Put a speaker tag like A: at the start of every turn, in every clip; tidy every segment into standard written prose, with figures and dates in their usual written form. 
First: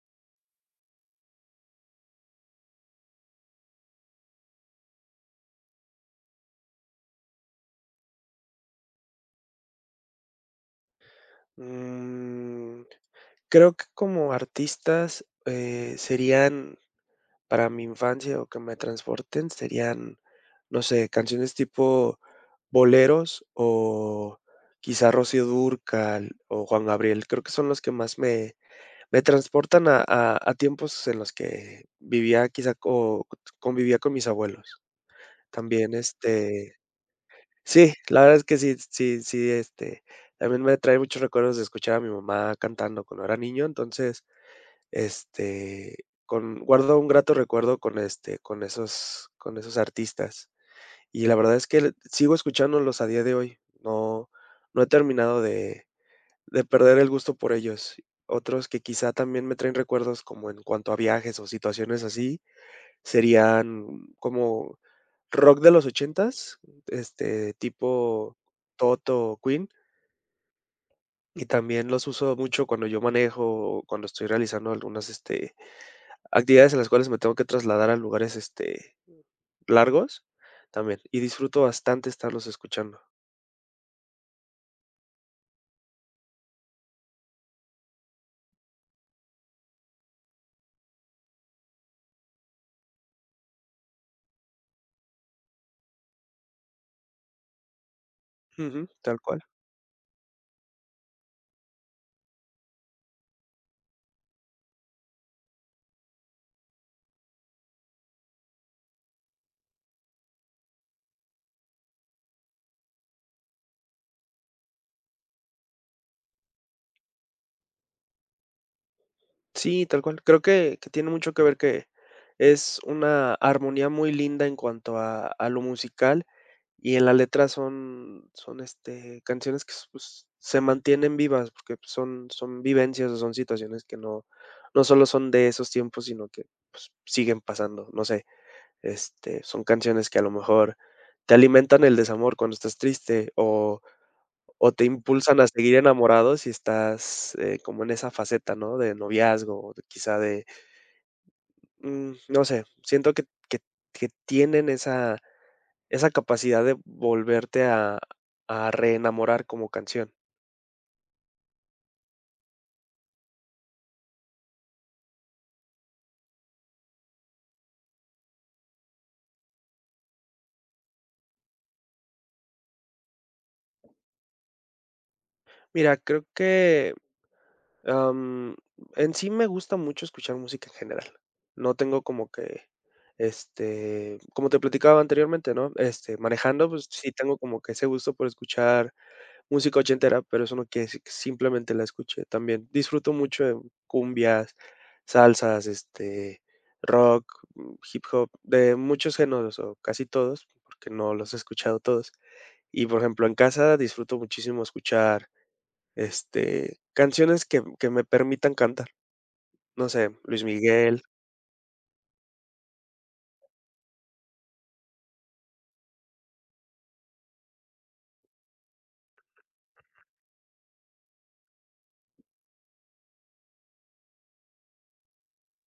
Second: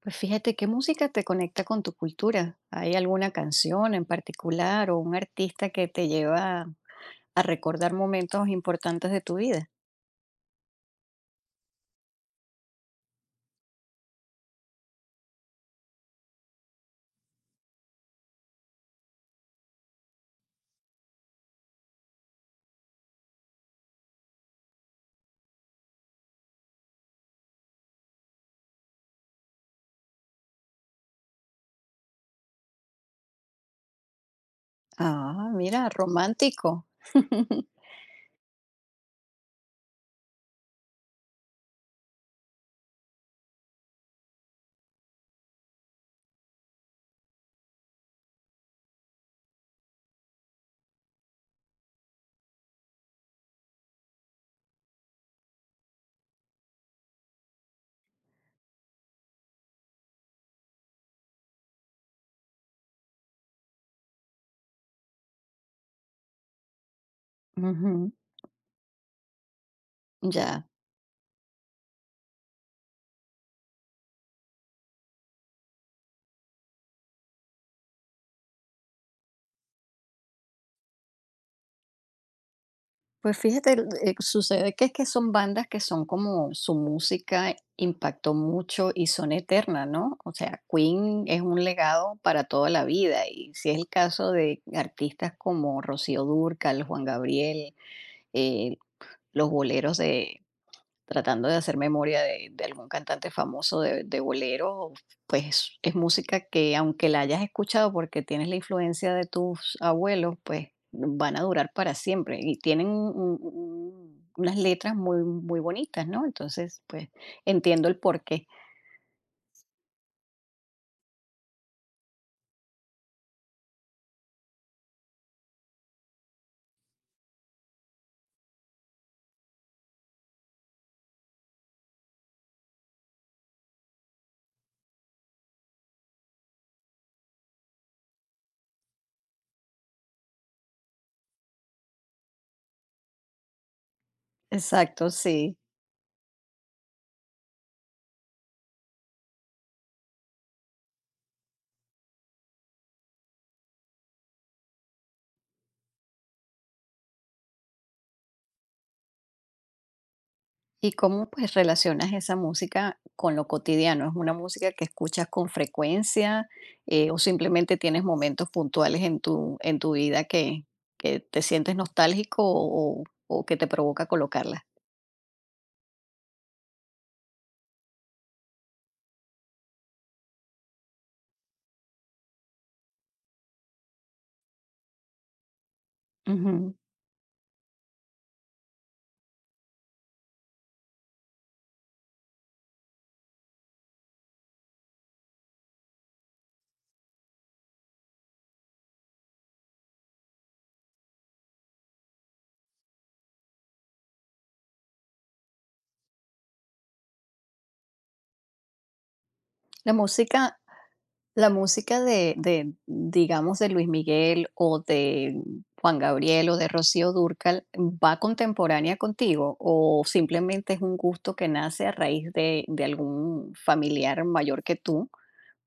A: Pues fíjate, ¿qué música te conecta con tu cultura? ¿Hay alguna canción en particular o un artista que te lleva a recordar momentos importantes de tu vida?
B: Mm, creo que como artistas, serían para mi infancia o que me transporten, serían, no sé, canciones tipo boleros o quizá Rocío Dúrcal o Juan Gabriel. Creo que son los que más me transportan a tiempos en los que vivía quizá o convivía con mis abuelos.
A: Ah, mira,
B: También
A: romántico.
B: sí, la verdad es que sí, también me trae muchos recuerdos de escuchar a mi mamá cantando cuando era niño, entonces, este, con guardo un grato recuerdo con, con esos artistas. Y la verdad es que sigo escuchándolos a día de hoy, no he terminado de perder el gusto por ellos. Otros que quizá también me traen recuerdos como en cuanto a viajes o situaciones así, serían como rock de los ochentas,
A: Ujú.
B: tipo Toto, Queen,
A: Ya,
B: y también los uso mucho cuando yo manejo o cuando estoy realizando algunas, actividades en las cuales me tengo que trasladar a lugares, largos también, y disfruto bastante estarlos escuchando.
A: pues fíjate, sucede que es que son bandas que son como su música impactó mucho y son eternas, ¿no? O sea, Queen es un legado para toda la vida y si es el caso de artistas como Rocío Dúrcal, Juan Gabriel, eh,
B: Ujú, tal cual.
A: los boleros de tratando de hacer memoria de algún cantante famoso de bolero, pues es música que aunque la hayas escuchado porque tienes la influencia de tus abuelos, pues van a durar para siempre y tienen unas letras muy, muy bonitas, ¿no? Entonces, pues entiendo el porqué.
B: Sí, tal cual. Creo que tiene mucho que ver que es una armonía muy linda en cuanto a lo musical. Y en la letra son, canciones que, s- pues, se mantienen vivas, porque, pues, son vivencias o son situaciones que no solo son de esos tiempos, sino que, pues, siguen pasando, no sé, son canciones que a lo mejor te alimentan el desamor cuando estás triste o te
A: Exacto,
B: impulsan a
A: sí.
B: seguir enamorado si estás, como en esa faceta, ¿no?, de noviazgo o de quizá de, no sé, siento que que que tienen esa capacidad de volverte a reenamorar como canción.
A: ¿Y cómo, pues, relacionas esa música con lo cotidiano? ¿Es una música que escuchas con frecuencia, o simplemente tienes momentos puntuales en tu vida que te sientes nostálgico o que te provoca colocarla?
B: Mira, creo que, am, en sí me gusta mucho escuchar música en general. No tengo como que, como te platicaba anteriormente, ¿no? Este, manejando,
A: Ujú.
B: pues sí tengo como que ese gusto por escuchar música ochentera, pero eso no quiere decir que simplemente la escuche también. Disfruto mucho de cumbias, salsas, rock, hip hop, de muchos géneros o casi todos, porque no los he escuchado todos. Y, por ejemplo, en casa disfruto muchísimo escuchar, canciones que me permitan cantar. No
A: La
B: sé, Luis
A: música
B: Miguel,
A: la música de, digamos, de Luis Miguel o de Juan Gabriel o de Rocío Dúrcal, ¿va contemporánea contigo o simplemente es un gusto que nace a raíz de algún familiar mayor que tú?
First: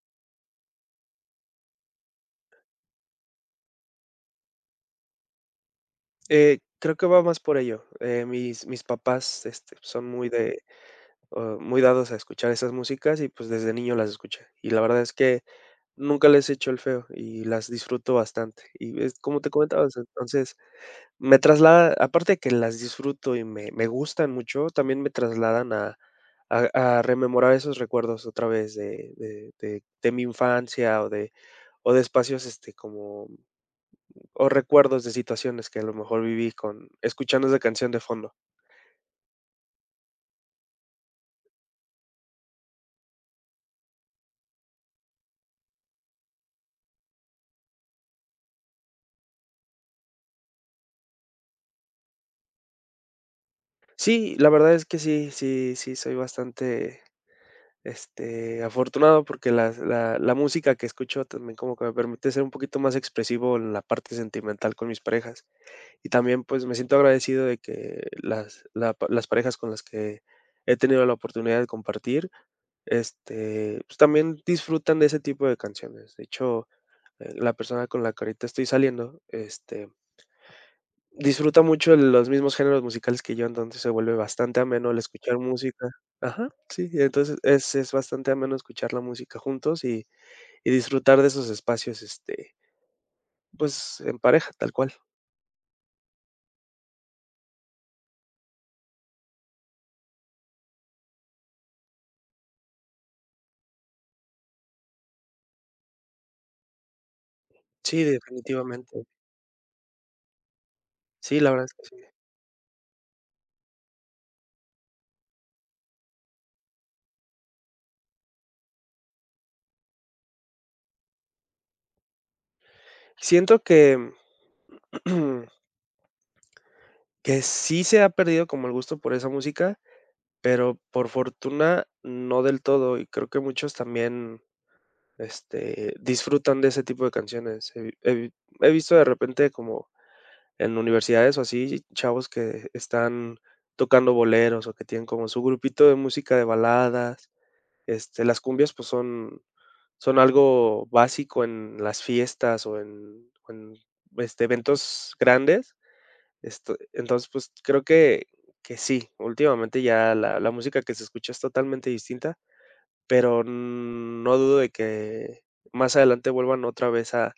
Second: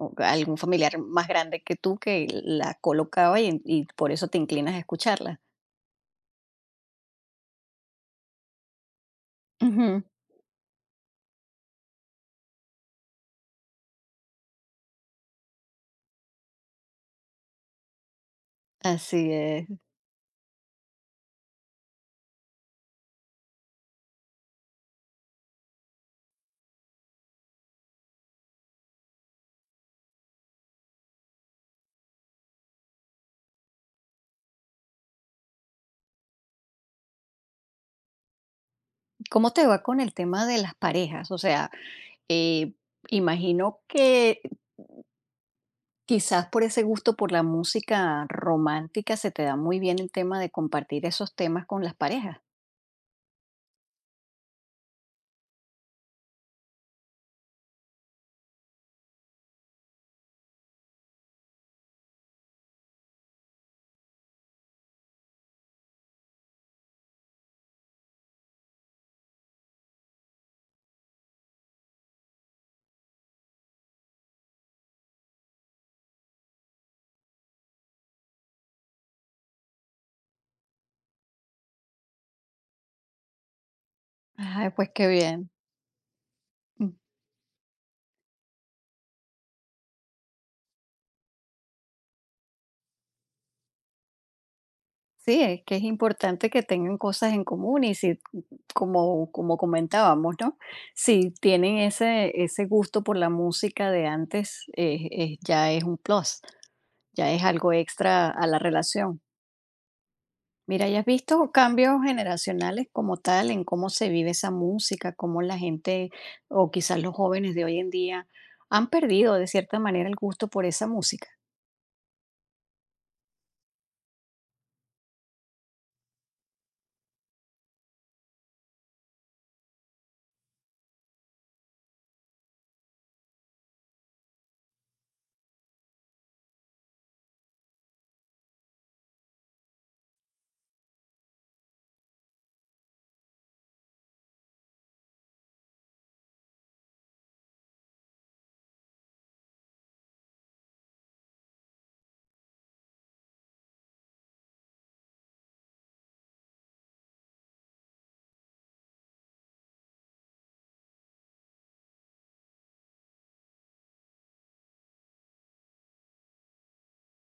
A: O algún familiar más grande que tú que la colocaba y por eso te inclinas a escucharla.
B: creo que va más por ello. Mis papás,
A: Ujú.
B: son muy de, o muy dados a escuchar esas músicas y, pues, desde niño las escuché. Y la verdad es que nunca les he hecho el feo y las disfruto bastante. Y es
A: Así
B: como te
A: es.
B: comentaba, o sea, entonces me traslada, aparte de que las disfruto y me gustan mucho, también me trasladan a rememorar esos recuerdos otra vez de mi infancia o de espacios este como, o recuerdos de situaciones que a lo mejor viví con escuchando esa canción de fondo.
A: ¿Cómo te va con el tema de las parejas? O sea, eh, imagino que quizás por ese gusto por la música romántica se te da muy bien el tema de compartir esos temas con las parejas.
B: Sí, la verdad es que sí, sí, sí, soy bastante afortunado porque las la la música que escucho también como que me permite ser un poquito más expresivo en la parte sentimental con mis parejas. Y también, pues, me siento agradecido de que las la pa las parejas con las que he tenido la oportunidad de compartir, pues, también disfrutan de ese tipo de canciones. De hecho, la persona con la que ahorita estoy saliendo, disfruta mucho los mismos géneros musicales que yo, entonces se vuelve bastante
A: Ay, pues
B: ameno el
A: qué
B: escuchar
A: bien.
B: música. Ajá, sí, y entonces es bastante ameno escuchar la música juntos y disfrutar de esos espacios, pues, en pareja, tal cual.
A: Sí, es que es importante que tengan cosas en común y si, como, como comentábamos, ¿no? Si tienen ese gusto por la música de antes, ya es un plus, ya es algo
B: Sí,
A: extra a la
B: definitivamente.
A: relación. Mira, ¿y has
B: Sí,
A: visto
B: la verdad es que
A: cambios
B: sí.
A: generacionales como tal en cómo se vive esa música, cómo la gente o quizás los jóvenes de hoy en día han perdido de cierta manera el gusto por esa música?
B: Siento que que sí se ha perdido como el gusto por esa música, pero por fortuna no del todo, y creo que muchos también, disfrutan de ese tipo de canciones. He visto de repente como en universidades o así, chavos que están tocando boleros, o que tienen como su grupito de música de baladas. Este, las cumbias, pues, son algo básico en las fiestas o en eventos grandes. Esto entonces, pues, creo que sí, últimamente ya la música que se escucha es totalmente distinta. Pero no dudo de que más adelante vuelvan otra vez a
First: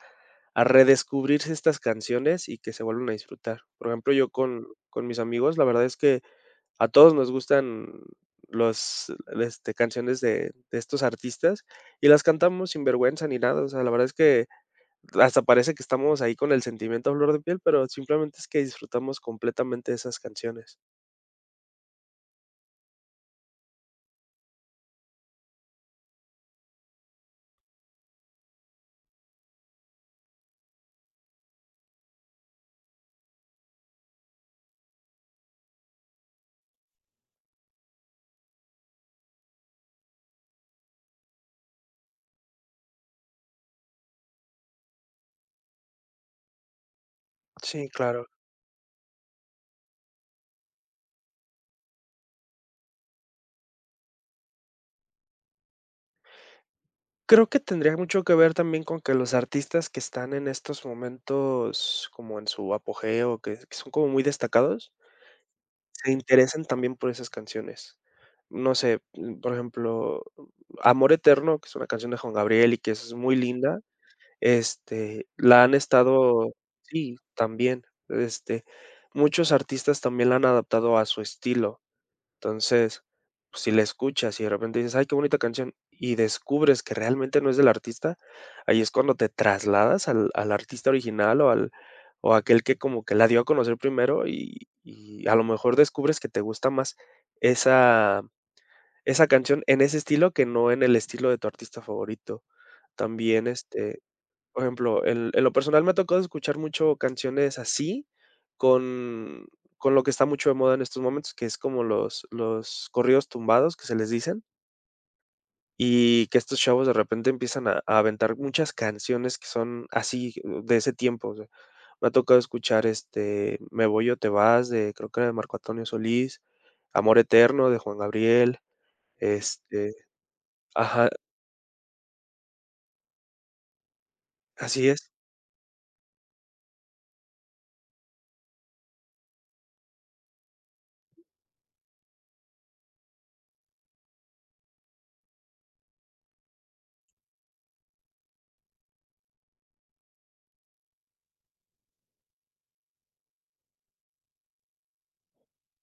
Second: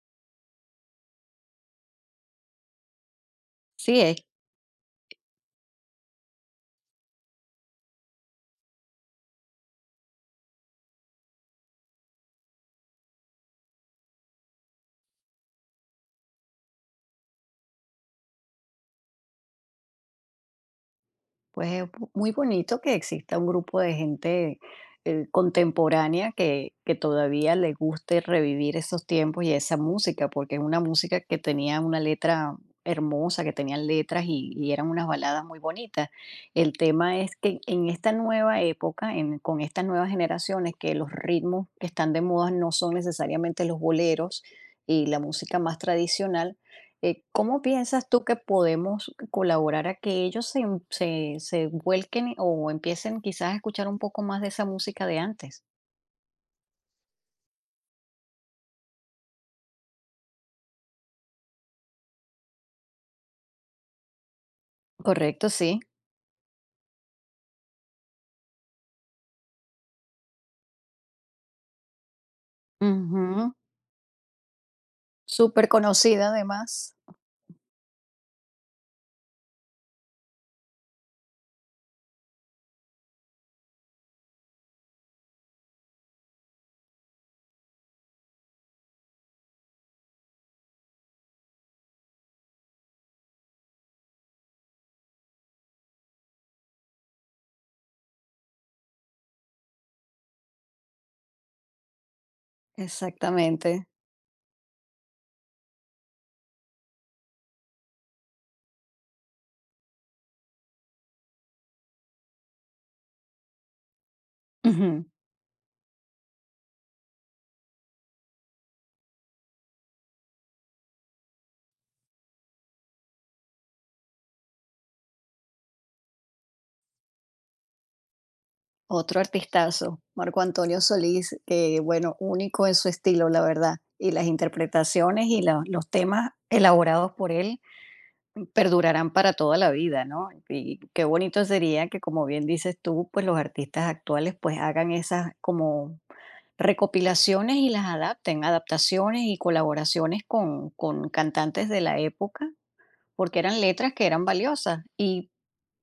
B: a redescubrirse estas canciones y que se vuelvan a disfrutar. Por
A: Sí,
B: ejemplo,
A: es.
B: yo con mis amigos, la verdad es que a todos nos gustan los, canciones de estos artistas y las cantamos sin vergüenza ni nada. O sea, la verdad es que hasta parece que estamos ahí con el sentimiento a flor de piel, pero simplemente es que disfrutamos completamente de esas canciones.
A: Pues es muy bonito que exista un grupo de gente contemporánea que todavía le guste revivir esos tiempos y esa música, porque es una música que tenía una letra hermosa, que tenían letras y eran unas baladas muy bonitas. El tema es que en esta nueva época, con estas nuevas generaciones, que los ritmos que están de moda no son necesariamente los boleros y la música más tradicional, ¿cómo
B: Sí,
A: piensas tú
B: claro.
A: que podemos colaborar a que ellos se, se vuelquen o empiecen quizás a escuchar un poco más de esa música de antes?
B: Creo que tendría mucho que ver también con que los artistas que están en estos momentos como en su apogeo, que son como muy destacados,
A: Correcto, sí.
B: se interesen también por esas canciones. No sé, por ejemplo, Amor Eterno, que es una canción de Juan Gabriel y que es muy
A: Ujú.
B: linda, la
A: Súper
B: han
A: conocida
B: estado
A: además.
B: sí, también, muchos artistas también la han adaptado a su estilo. Entonces, si la escuchas y de repente dices: "Ay, qué bonita canción", y descubres que realmente no es del artista, ahí es cuando te trasladas al artista original o al o aquel que como que la dio a conocer primero y a lo mejor descubres que te gusta más esa esa canción en ese estilo que no en el estilo de tu artista favorito. También,
A: Exactamente.
B: por ejemplo, en lo personal me ha tocado escuchar mucho canciones así, con con lo que está mucho de moda en estos momentos, que es como los corridos tumbados que se les dicen,
A: Ujú.
B: y que estos chavos de repente empiezan a aventar muchas canciones que son así, de ese tiempo, o sea, me ha tocado escuchar, Me voy o te vas de creo que era de Marco Antonio Solís, Amor eterno de Juan Gabriel,
A: Otro
B: este
A: artistazo, Marco Antonio
B: ajá,
A: Solís, que bueno, único en su estilo, la verdad. Y las
B: así es.
A: interpretaciones y los temas elaborados por él perdurarán para toda la vida, ¿no? Y qué bonito sería que, como bien dices tú, pues los artistas actuales pues hagan esas como recopilaciones y las adapten, adaptaciones y colaboraciones con cantantes de la época, porque eran letras que eran valiosas. ¿Y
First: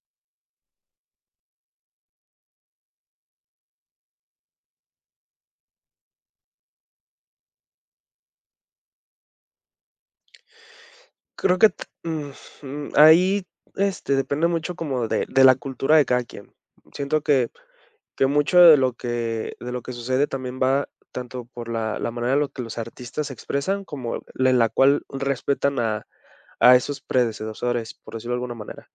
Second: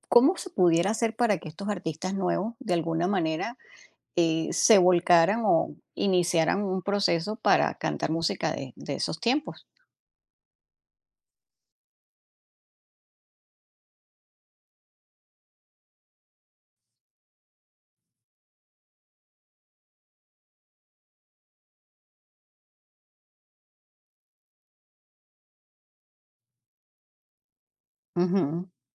A: cómo se pudiera hacer para que estos artistas nuevos, de alguna manera, se volcaran o iniciaran un proceso para cantar música de esos tiempos?
B: Creo que t mm, mm, ahí, este, depende mucho como de la cultura de cada quien. Siento que mucho de lo que sucede también va tanto por la manera en la que los artistas se expresan como la en la cual respetan a esos predecesores, por decirlo de alguna
A: Ujú.
B: manera.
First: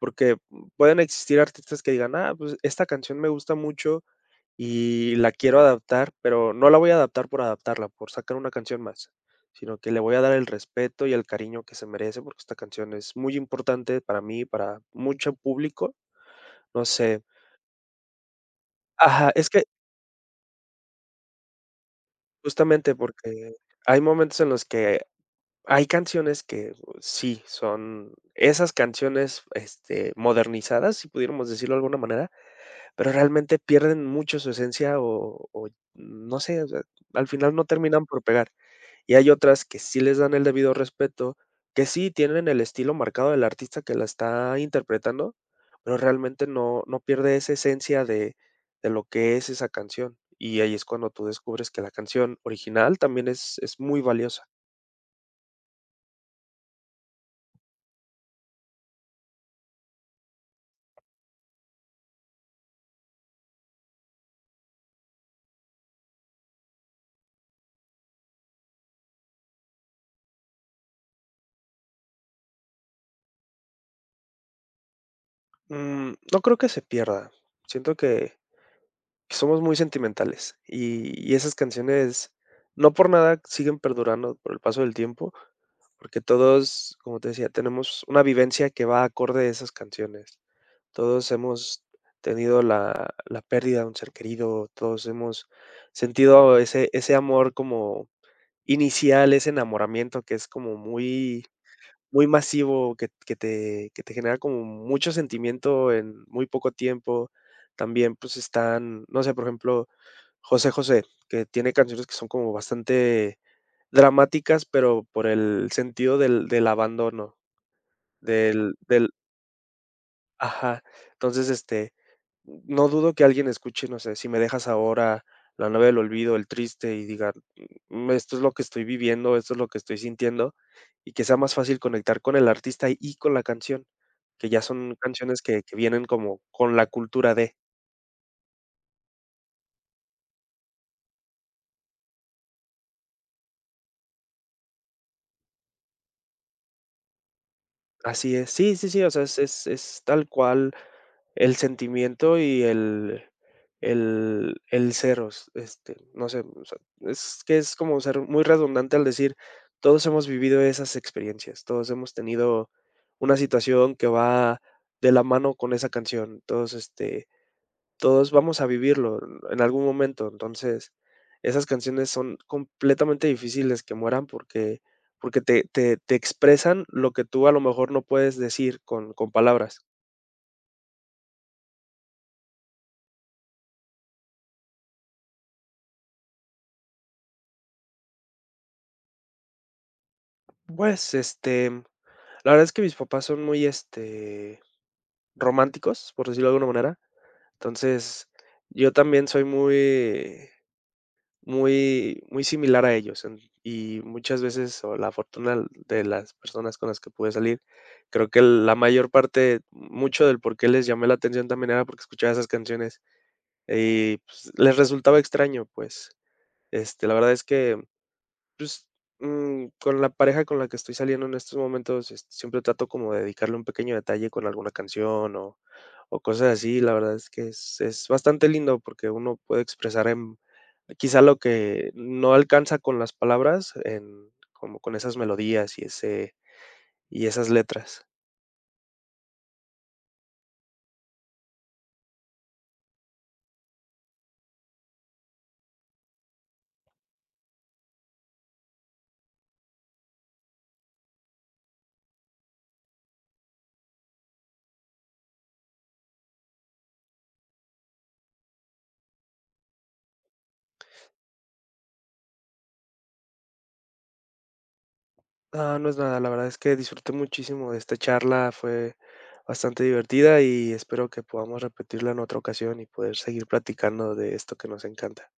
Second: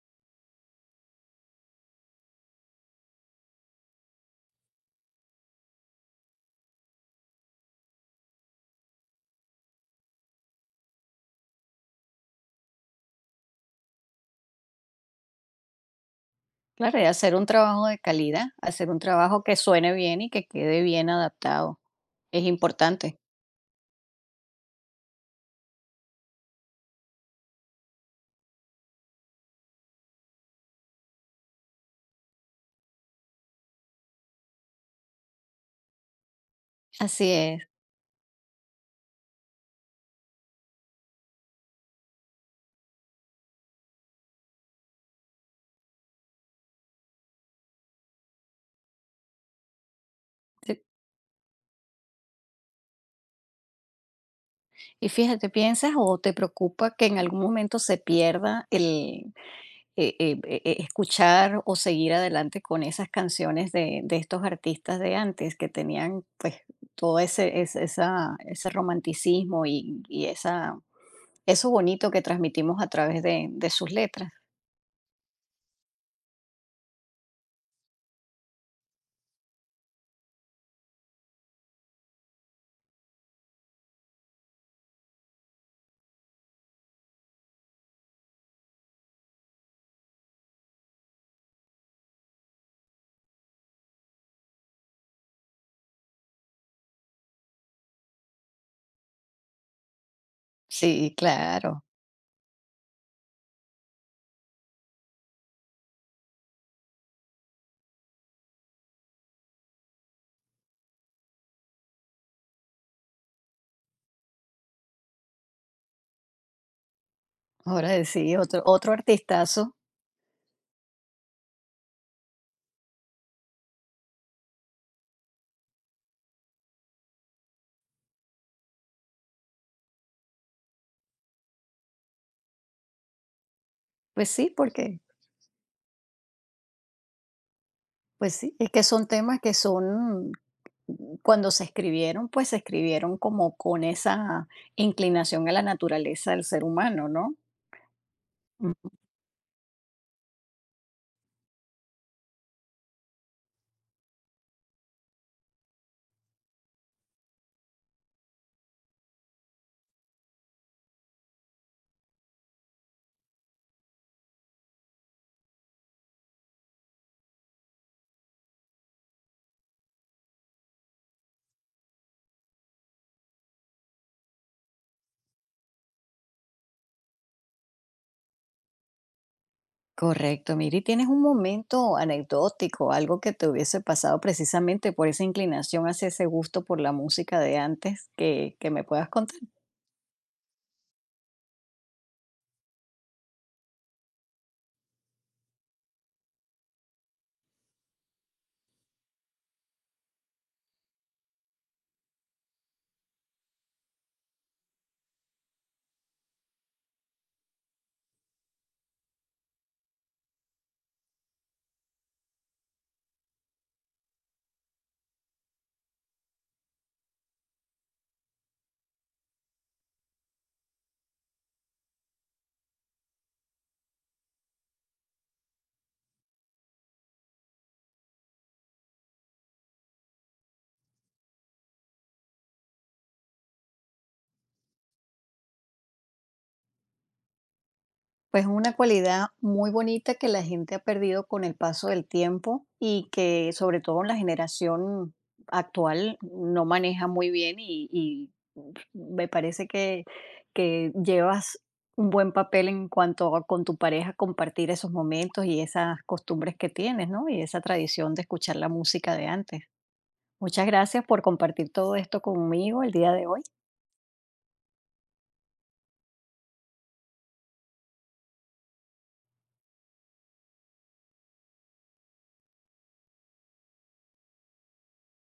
B: Porque pueden existir artistas que digan: "Ah, pues esta canción me gusta mucho y la quiero adaptar, pero no la voy a adaptar por adaptarla, por sacar una canción más, sino que le voy a dar el respeto y el cariño que se merece, porque esta canción es muy importante para mí, para mucho público". No
A: Claro, y
B: sé.
A: hacer un trabajo de calidad, hacer un
B: Ajá,
A: trabajo
B: es
A: que
B: que
A: suene bien y que quede bien adaptado, es
B: justamente
A: importante.
B: porque hay momentos en los que hay canciones que sí son esas canciones, modernizadas, si pudiéramos decirlo de alguna manera. Pero realmente pierden mucho su esencia o no sé, o sea, al
A: Así
B: final
A: es.
B: no terminan por pegar. Y hay otras que sí les dan el debido respeto, que sí tienen el estilo marcado del artista que la está interpretando, pero realmente no pierde esa esencia de lo que es esa canción. Y ahí
A: Sí.
B: es cuando tú descubres que la canción original también es muy valiosa.
A: Y fíjate, ¿piensas o te preocupa que en algún momento se pierda el escuchar o seguir adelante con esas canciones de estos artistas de antes que tenían pues todo ese, esa, ese romanticismo y esa, eso bonito que transmitimos a través de sus letras?
B: Mm, no creo que se pierda. Siento que somos muy sentimentales y esas canciones, no por nada siguen perdurando por el paso del tiempo, porque todos, como te decía, tenemos una vivencia que va acorde a esas canciones. Todos hemos tenido la pérdida de un ser querido, todos hemos sentido ese amor como inicial, ese enamoramiento que es como
A: Sí,
B: muy
A: claro.
B: muy masivo que te genera como mucho sentimiento en muy poco tiempo. También, pues, están, no sé, por ejemplo, José José, que tiene canciones que son como bastante dramáticas, pero por el sentido del abandono,
A: Ahora sí,
B: del
A: otro
B: de
A: artistazo.
B: ajá. Entonces, no dudo que alguien escuche, no sé, si me dejas ahora, la novia del olvido, el triste, y diga, esto es lo que estoy viviendo, esto es lo que estoy sintiendo, y que sea más fácil conectar con el artista y con la canción,
A: Pues
B: que
A: sí,
B: ya son
A: porque
B: canciones que, vienen como con la cultura de.
A: pues sí, es que son temas que son cuando se escribieron, pues se escribieron como con esa inclinación a la naturaleza del ser humano, ¿no?
B: Así es.
A: Mm.
B: Sí, sí, sí, o sea, es tal cual el sentimiento y el seros, no sé, o sea, es que es como ser muy redundante al decir, todos hemos vivido esas experiencias, todos hemos tenido una situación que va de la mano con esa canción, todos, todos vamos a vivirlo en algún momento, entonces, esas canciones son completamente difíciles que mueran porque porque te expresan lo que tú a lo mejor no puedes decir con palabras.
A: Correcto. Mira, ¿tienes un momento anecdótico, algo que te hubiese pasado precisamente por esa inclinación hacia ese gusto por la música de antes que me puedas contar?
B: Pues, la verdad es que mis papás son muy, románticos, por decirlo de alguna manera. Entonces, yo también soy muy, muy similar a ellos, en y muchas veces, o la fortuna de las personas con las que pude salir, creo que la mayor parte, mucho del por qué les llamé la atención también era porque escuchaba esas canciones y, pues, les resultaba extraño, pues, la verdad es que pues, con la pareja con la que estoy saliendo en estos momentos, siempre trato como de dedicarle un pequeño detalle con alguna canción o cosas así. La verdad es que es bastante lindo porque uno puede expresar en quizá lo que no alcanza con las palabras en como con esas melodías y ese y esas letras.
A: Pues una cualidad muy bonita que la gente ha perdido con el paso del tiempo y que sobre todo la generación actual no maneja muy bien y me parece que llevas un buen papel en cuanto a con tu pareja compartir esos momentos y esas costumbres que tienes, ¿no? Y esa tradición de escuchar la música de antes. Muchas gracias por compartir todo esto conmigo el día de hoy.
B: Ah, no es nada, la verdad es que disfruté muchísimo de esta charla, fue bastante divertida y espero que podamos repetirla en otra ocasión y poder seguir platicando de esto que nos encanta.